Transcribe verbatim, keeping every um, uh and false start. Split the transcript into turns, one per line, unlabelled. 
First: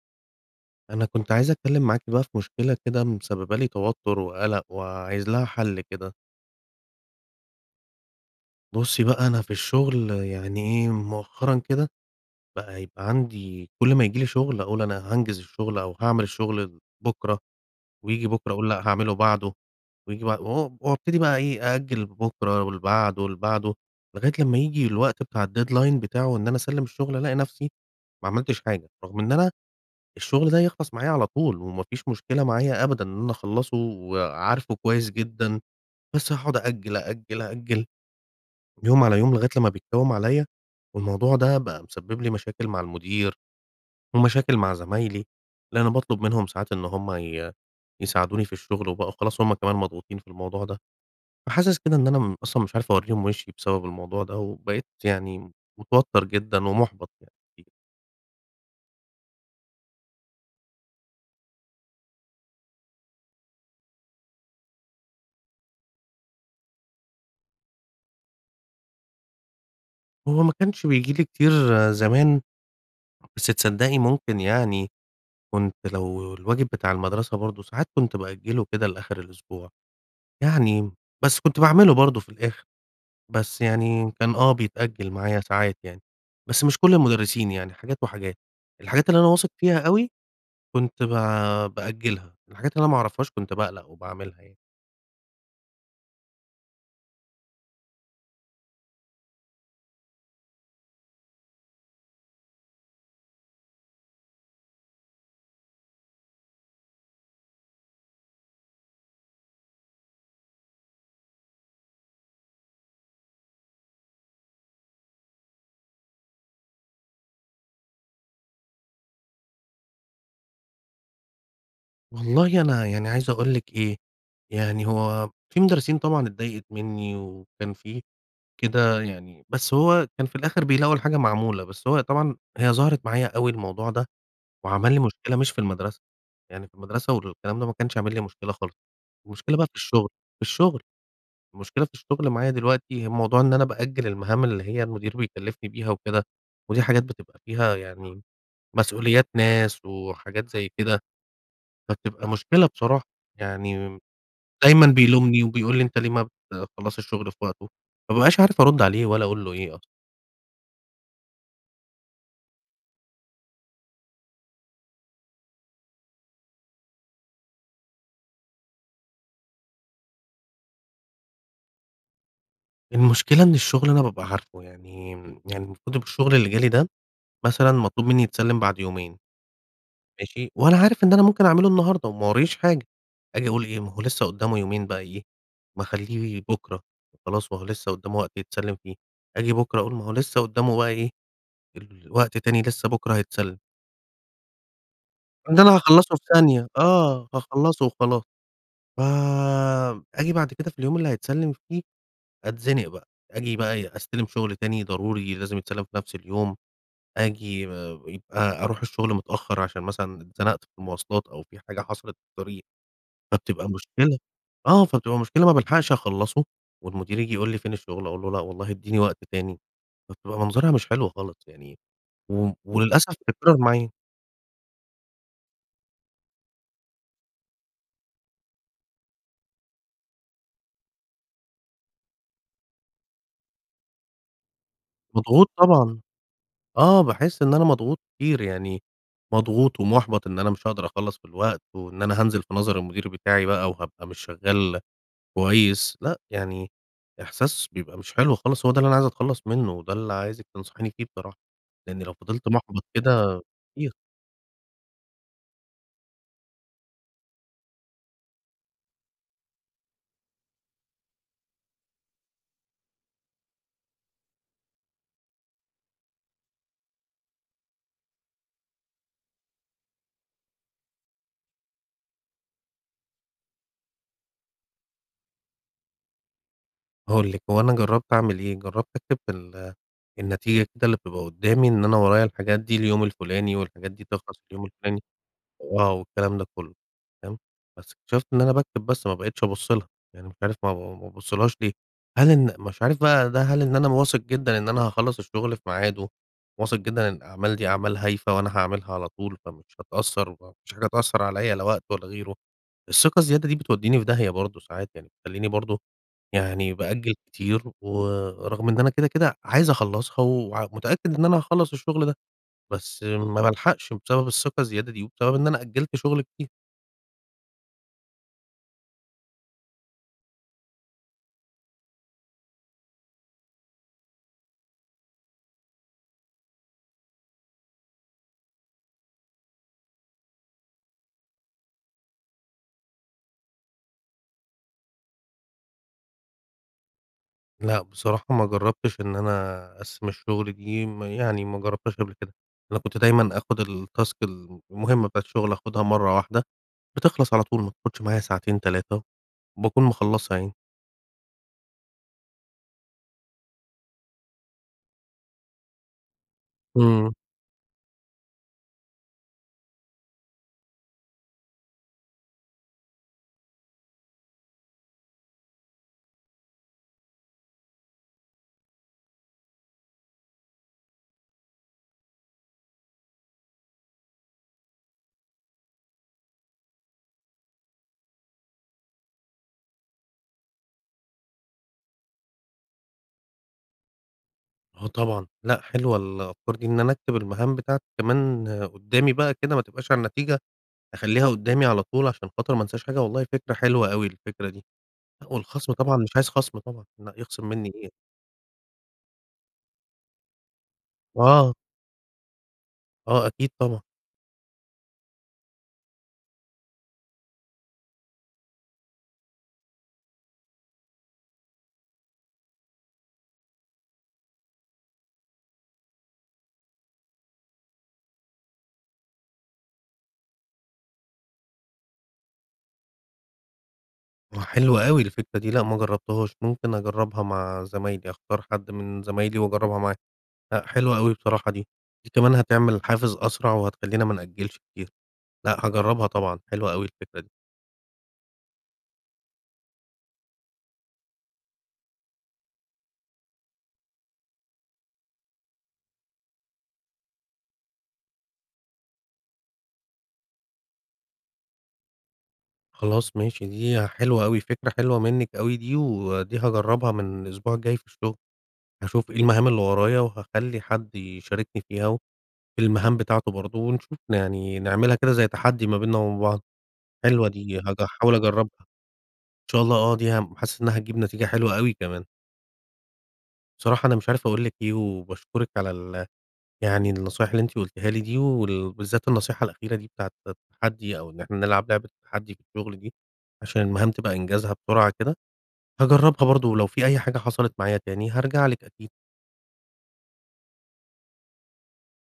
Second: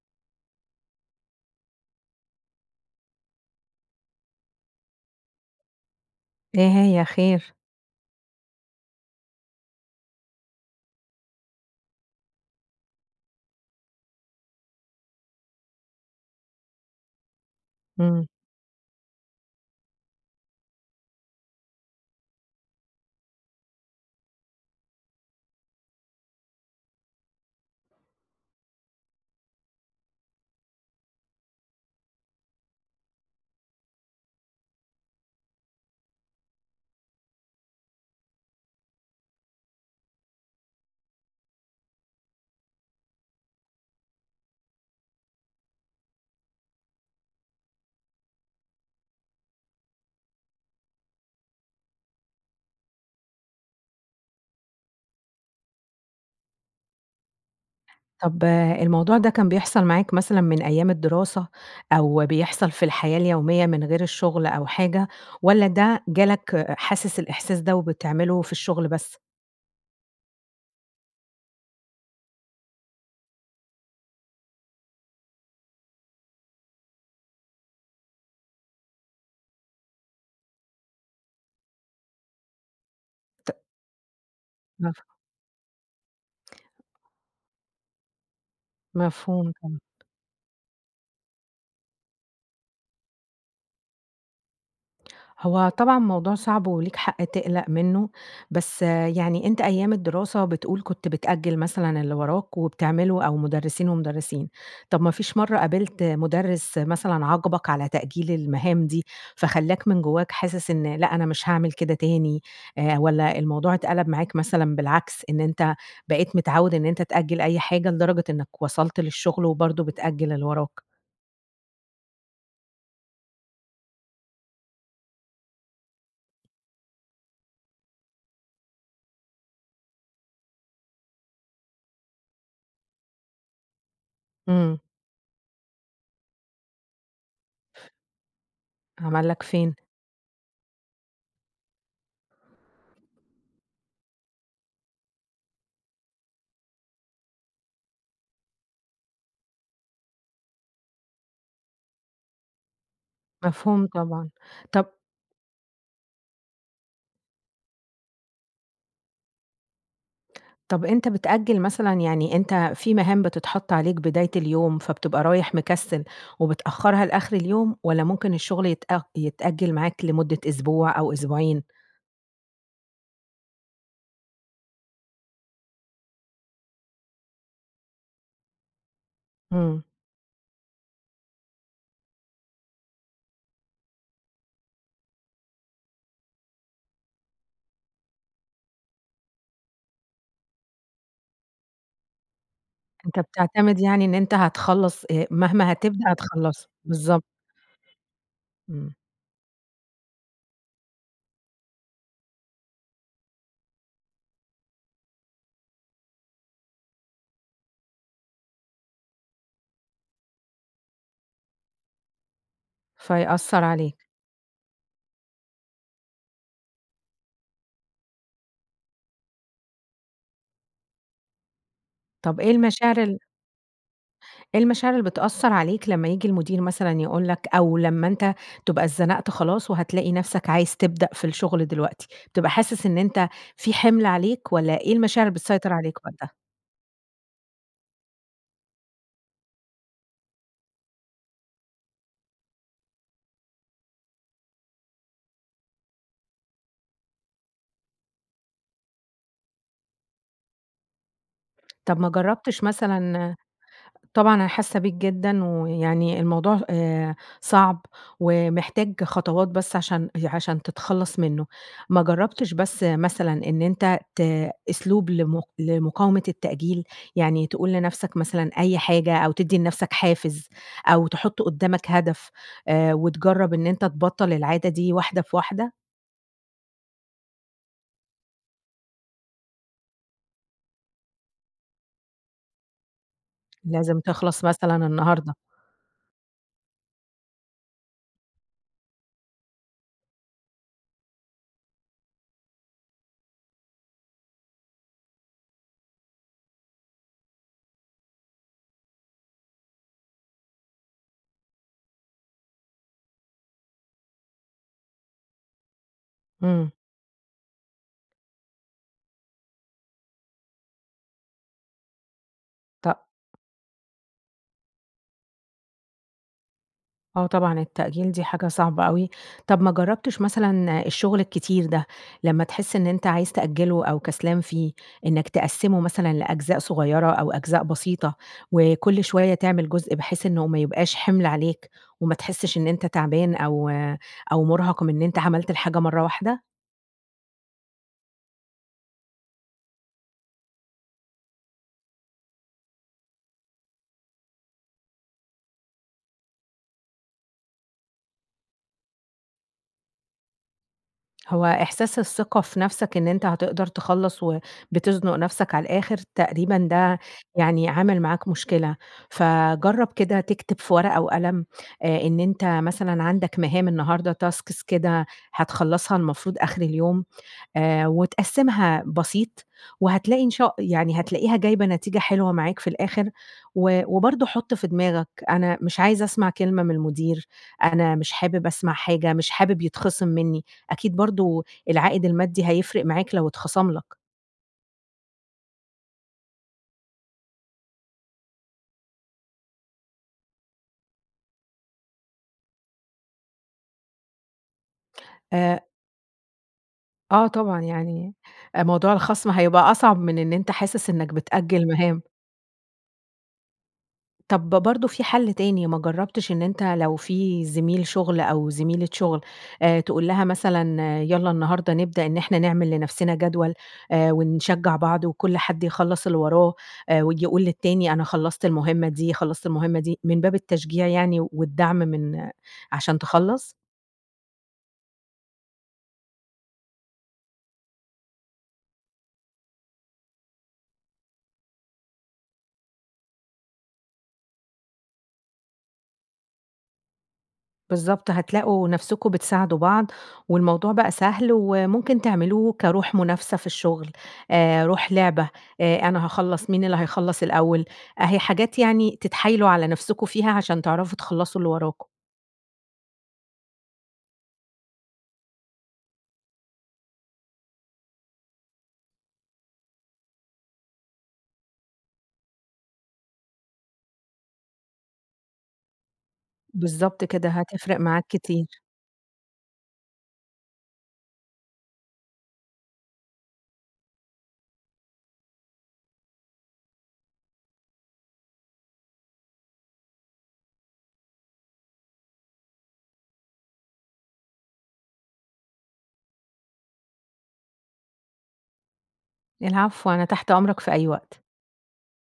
أنا كنت عايز أتكلّم معاكِ بقى في مشكلة كده مسبّبة لي توتُّر وقلَق وعايز لها حل كده.
إيه هى؟ خير؟
بُصّي بقى، أنا في الشغل يعني إيه، مؤخرًا كده بقى يبقى عندي كلّ ما ييجي لي شغل أقول أنا هانجز الشغل أو هاعمل الشغل بُكرة. وييجي
إمم.
بُكرة أقول لأ هاعمله بعده، وييجي بع و وابتدي بقى إيه، آجَل لبُكرة ولبعده ولبعده، لغاية لما ييجي الوقت بتاع الdeadline بتاعه وإن أنا أسلّم الشغل ألاقي نفسي ما عملتش حاجة. رغم إن أنا الشغل ده يخلَص معايا على طول وما فيش مشكلة معايا أبدًا إن أنا أخلّصه وعارفه كويس جدًا. بس هاقعُد آجَل، آجَل، آجَل، يوم على يوم، لغاية لما بيتكوّم عليَّ. والموضوع ده بقى مسبِّب لي مشاكل مع المدير ومشاكل مع زمايلي، لإن أنا باطلُب منهم ساعات إن هُم ي يساعدوني في الشغل، وبقوا خلاص هُم كمان مضغوطين في الموضوع ده. فحاسس كده إن أنا م أصلًا مش عارف أورّيهم وِشي بسبب الموضوع ده، وبقيت يعني متوتَّر جدًا ومُحبَط يعني. [unintelligible]
طَب الموضوع ده كان بيحصَل معاك مثلًا من أيام الدراسة، أو بيحصَل في الحياة اليومية من غير الشغل أو حاجة؟ والّا ده جَه لك حاسس الإحساس ده وبتعمله في الشغل بس؟
هو ما كانش بييجي لي كتير زمان، بس تصدّقي؟ ممكن يعني كنت لو الواجب بتاع المدرسة برضه ساعات كنت بأجله كده لآخِر الأسبوع، يعني، بس كنت باعمله برضه في الآخِر.
ت
بس يعني كان آه
مفه
بيتأجل معايا ساعات يعني. بس مش كلّ المُدرّسين يعني، حاجات وحاجات. الحاجات اللي أنا واثق
مفهوم
فيها
ط
أوي كنت ب بأجلها، والحاجات اللي أنا ما أعرفهاش كنت باقلَق وباعملها يعني.
هو طبعًا موضوع صعب وليك حق تقلَق منُّه، بس يعني أنت أيام الدراسة بتقول كنت بتأجِّل مثلًا اللي وراك وبتعمله أو مُدرِّسين ومُدرِّسين. طَب ما فيش مرَّة قابلت مُدرِّس مثلًا عاقبك على تأجيل المهام دي، فخلّاك من جواك حاسس إن لأ، أنا مش هاعمل كده تاني؟ آآ والّا الموضوع اتقلَب معاك مثلًا بالعكس، إن أنت بقيت متعوّد إن أنت تأجّل أي حاجة، لدرجة إنك وصَلت للشغل وبرضه بتأجِّل اللي وراك؟
والله أنا يعني عايز أقول لِك إيه، يعني هو في مدرسين طبعًا اتضايقِت منِّي وكان في كده يعني، بس هو كان في الآخِر بيلاقوا الحاجة معمولة. بس هو طبعًا، هي ظهرِت معايا أوي الموضوع ده
إمم.
وعمل لي مشكلة مش في المدرسة، يعني في المدرسة والكلام ده ما كانش عامل لي مشكلة خالص.
عمل لك
المشكلة بقى في
فين؟
الشغل في الشغل، المشكلة في الشغل معايا دلوقتي، الموضوع إن أنا بأجَل المهام اللي هي المدير بيكلّفني بيها وكده، ودي حاجات بتبقى فيها يعني مسؤوليات ناس وحاجات زي كده. فبتبقى مشكلة بصراحة
مفهوم
يعني،
طبعًا.
دايمًا
طب
بيلومني وبيقول لي أنت ليه ما بتخلّصش الشغل في وقته. ما بابقاش عارف أرُد عليه والّا أقول له إيه أصلًا.
طَب، أنت بتأجِّل مثلًا، يعني أنت في مهام بتتحَط عليك بداية اليوم فبتبقى رايح مكسّل وبتأخّرها لآخِر اليوم؟ والّا ممكن الشغل يتأ يتأجِّل معاك لمدة أسبوع أو أسبوعين؟
المشكلة إن الشغل أنا بابقى عارفه يعني، يعني المفروض إن الشغل اللي جه لي ده مثلًا مطلوب مني يتسلّم بَعد يومين.
إمم.
ماشي، وأنا عارف إن أنا ممكن أعمله النهاردة، وما وراييش حاجة، أجي أقول إيه، ما هو لسه قُدّامه يومين بقي إيه، ما أخلّيه بُكرة وخلاص، وهو لسه قُدّامه وقت يتسلّم فيه. آجي بُكرة أقول ما هو لسه قُدّامه بقي إيه، الوقت تاني لسه بُكرة
أنت
هيتسلّم.
بتعتمد يعني إن أنت هتخلّص آآ،
إن
مهما
أنا
هتبدأ
هاخلّصه في
هتخلّصه.
ثانية،
بالضبط.
آه، هاخلّصه وخلاص.
إمم.
ف آجي بَعد كده في اليوم اللي هيتسلّم فيه أتزنق بقى. آجي بقى إيه، أستلَم شُغل تاني ضروري لازم يتسلّم في نفس اليوم. آجي ب يبقي أرُوح الشغل متأخّر عشان مثلًا اتزنَقت في المواصلات أو في حاجة حصَلِت في الطريق،
فيأثّر
فبتبقي
عليك.
مشكلة، آه فبتبقى مشكلة، ما بالحقش أخلّصه والمدير ييجي يقول لي فين الشغل، أقول له لا والله ادّيني وقت تاني، فبتبقى منظَرها مش حلو خالص يعني،
طَب
و
إيه المشاعر
وللأسف
ال
بتتكرّر معايا.
إيه المشاعر اللي بتأثّر عليك لما ييجي المدير مثلًا يقول لك أو لما أنت تبقى اتزنَقت خلاص وهتلاقي نَفسك عايز تبدأ في الشغل دلوقتي؟ بتبقى حاسس إن أنت في حِمل عليك؟ والّا إيه المشاعر اللي
مضغوط
بتسيطر عليك
طبعًا،
وقتها؟
آه باحس إن أنا مضغوط كتير يعني، مضغوط ومُحبَط إن أنا مش هاقدَر أخلّص في الوقت، وإن أنا هانزِل في نظَر المدير بتاعي بقى وهابقى مش شغّال كويس. لأ، يعني إحساس بيبقى مش حلو خالص، هو ده اللي أنا عايز أتخلّص منُّه، وده اللي عايزِك تنصحيني فيه بصراحة.
طَب
لأني
ما
لو فضِلت
جرّبتش
مُحبَط
مثلًا
كده كتير
طبعًا أنا حاسّة بيك جدًا ويعني الموضوع آآ صعب ومحتاج خطوات بس عشان عشان تتخلّص منُّه. ما جرّبتش بس مثلًا إن أنت ت أسلوب لم لمقاومة التأجيل؟ يعني تقول لنفسك مثلًا أي حاجة، أو تدّي لنفسك حافز، أو تحُط قُدّامك هدف آآ وتجرّب إن أنت تبطّل العادة دي واحدة في واحدة؟
هأقول لِك، هو أنا جرّبت أعمل إيه، جرّبت أكتب في ال النتيجة كده اللي بتبقى قُدّامي إن أنا ورايا الحاجات دي اليوم الفُلاني والحاجات
لازم
دي تخلَص
تخلَص
اليوم
مثلًا
الفُلاني،
النهارده.
وآه والكلام ده كلّه، تمام، بس اكتشفت إن أنا باكتب بس ما بقيتش أبُص لها. يعني مش عارف ما ب ب ب بابُصّلهاش ليه. هل إن أنا مش عارف بقي ده هل إن أنا واثق جدًا إن أنا هاخلّص الشغل في ميعاده، واثق جدًا إن الأعمال دي أعمال هايفة وأنا هاعملها على طول، فمش هتأثّر وما فيش حاجة هتأثّر عليَّ لا وقت ولا غيره. الثقة الزيادة دي بتودّيني في داهية برضه ساعات يعني، بتخلّيني برضه
إمم.
يعني بأجَل كتير. ورغم إن أنا كده، كده عايز أخلّصها وع ومتأكد إن أنا هأخلّص الشغل ده،
ط
بس ما بالحقش بسبب الثقة الزيادة دي وبسبب إن أنا أجِلت شُغل كتير.
آه طبعًا التأجيل دي حاجة صعبة أوي. طَب ما جرّبتش مثلًا، الشغل الكتير ده لما تحس إن أنت عايز تأجّله أو كسلان فيه، إنك تقسّمه مثلًا لأجزاء صغيّرة أو أجزاء بسيطة، وكلّ شوية تعمل جزء، بحيث إنه ما يبقاش حِمل عليك وما تحسّش إن أنت تَعبان أو أو مُرهَق من إن أنت عملت الحاجة مرَّة واحدة؟
لأ بصراحة ما جرّبتش إن أنا أقسّم الشغل دي، م يعني ما جرّبتهاش قبْل كده. أنا كنت دايمًا آخُد التاسك المهمة بتاعة الشغل، آخُدها مرَّة واحدة، بتخلَص على طول، ما بتاخدش معايا ساعتين، تلاتة وباكون مخلّصها يعني.
هو إحساس الثقة في نَفسك إن أنت هتقدَر تخلّص وبتزنُق نَفسك على الآخِر تقريبًا ده
امم
يعني عامل معاك مشكلة. فجرّب كده تكتب في ورقة وقلم، آآ إن أنت مثلًا عَندك مهام النهارده tasks كده، هتخلّصها المفروض آخِر اليوم آآ، وتقسّمها بسيط، وهتلاقي إن شا يعني هتلاقيها جايبة نتيجة حلوة معاك في الآخِر. و وبرضه حُط في دماغك، أنا مش عايز أسمَع كلمة من المدير، أنا مش حابب أسمَع حاجة، مش حابب يتخصِم منّي، أكيد برضه العائد المادي هيفرِق معاك لو اتخصَم لك.
آه طبعًا. لأ حلوة الأفكار دي، إن أنا أكتب المهام بتاعتي كمان قُدّامي بقى كده، ما تبقاش على النتيجة، أخلّيها قُدّامي على طول عشان خاطر ما انساش حاجة. والله فكرة حلوة أوي الفكرة دي.
آآ
والخَصم طبعًا مش عايز خَصم طبعًا، لأ
آه
يخصِم
طبعًا،
منّي إيه.
يعني أ موضوع الخَصم هيبقى أصعب من إن أنت حاسس إنك
آه.
بتأجّل مهام.
آه، اكيد طبعًا.
طب برضو في حل تاني، ما جربتش إن أنت لو في زميل شغل أو زميلة شغل آآ تقول لها مثلًا يلّا النهارده نبدأ إن إحنا نعمل لنفسنا جدول، آآ ونشجع بعض وكل حد يخلص اللي وراه، وييجي يقول للتاني أنا خلصت المهمّة دي، خلصت المهمّة دي، من باب التشجيع يعني والدعم من عشان تخلص؟
آه حلوة أوي الفكرة دي. لا ما جربتهاش. ممكن أجربها مع زمايلي، أختار حد من زمايلي وأجربها معاه. لا حلوة أوي بصراحة دي. دي كمان هتعمل حافز أسرع وهتخلينا ما نأجلش كتير. لأ هاجرّبها طبعًا حلوة أوي الفكرة دي.
بالضبط. هتلاقوا نفسكم بتساعدوا بعض، والموضوع بقى سهل، وممكن تعملوه كروح منافسة في الشغل، آآ، روح لعبة، آآ أنا هاخلص، مين اللي هيخلص الأوّل؟ أهي حاجات يعني تتحايلوا على نفسكم فيها عشان تعرفوا تخلصوا اللي وراكم.
خلاص ماشي. دي حلوة أوي فكرة حلوة منِك أوي دي، ودي هاجرّبها من الأسبوع الجاي في الشغل. هاشوف إيه المهام اللي ورايا وهاخلّي حد يشاركني فيها، وفي المهام بتاعته برضو، ونشوف يعني نعملها كده زي تحدّي ما بيننا وبين بعض.
بالضبط
حلوة
كده
دي هج
هتفرق معاك
احاول أجربها.
كتير.
إن شاء الله آه دي حاسّس إنّها هتجيب نتيجة حلوة أوي كمان. بصراحة أنا مش عارف أقول لِك إيه، وباشكرِك على ال يعني النصائح اللي أنتِ قلتيها لي دي، وال بالذات النصيحة الأخيرة دي بتاعة التحدّي، أو إن إحنا نلعب لعبة التحدّي في الشغل دي، عشان المهام تبقى إنجازها بسرعة كده. هاجرّبها برضو، ولو في أي حاجة حصلت معايا تاني هارجع لِك أكيد.
العفو. أنا تحت أمرك في أي وقت.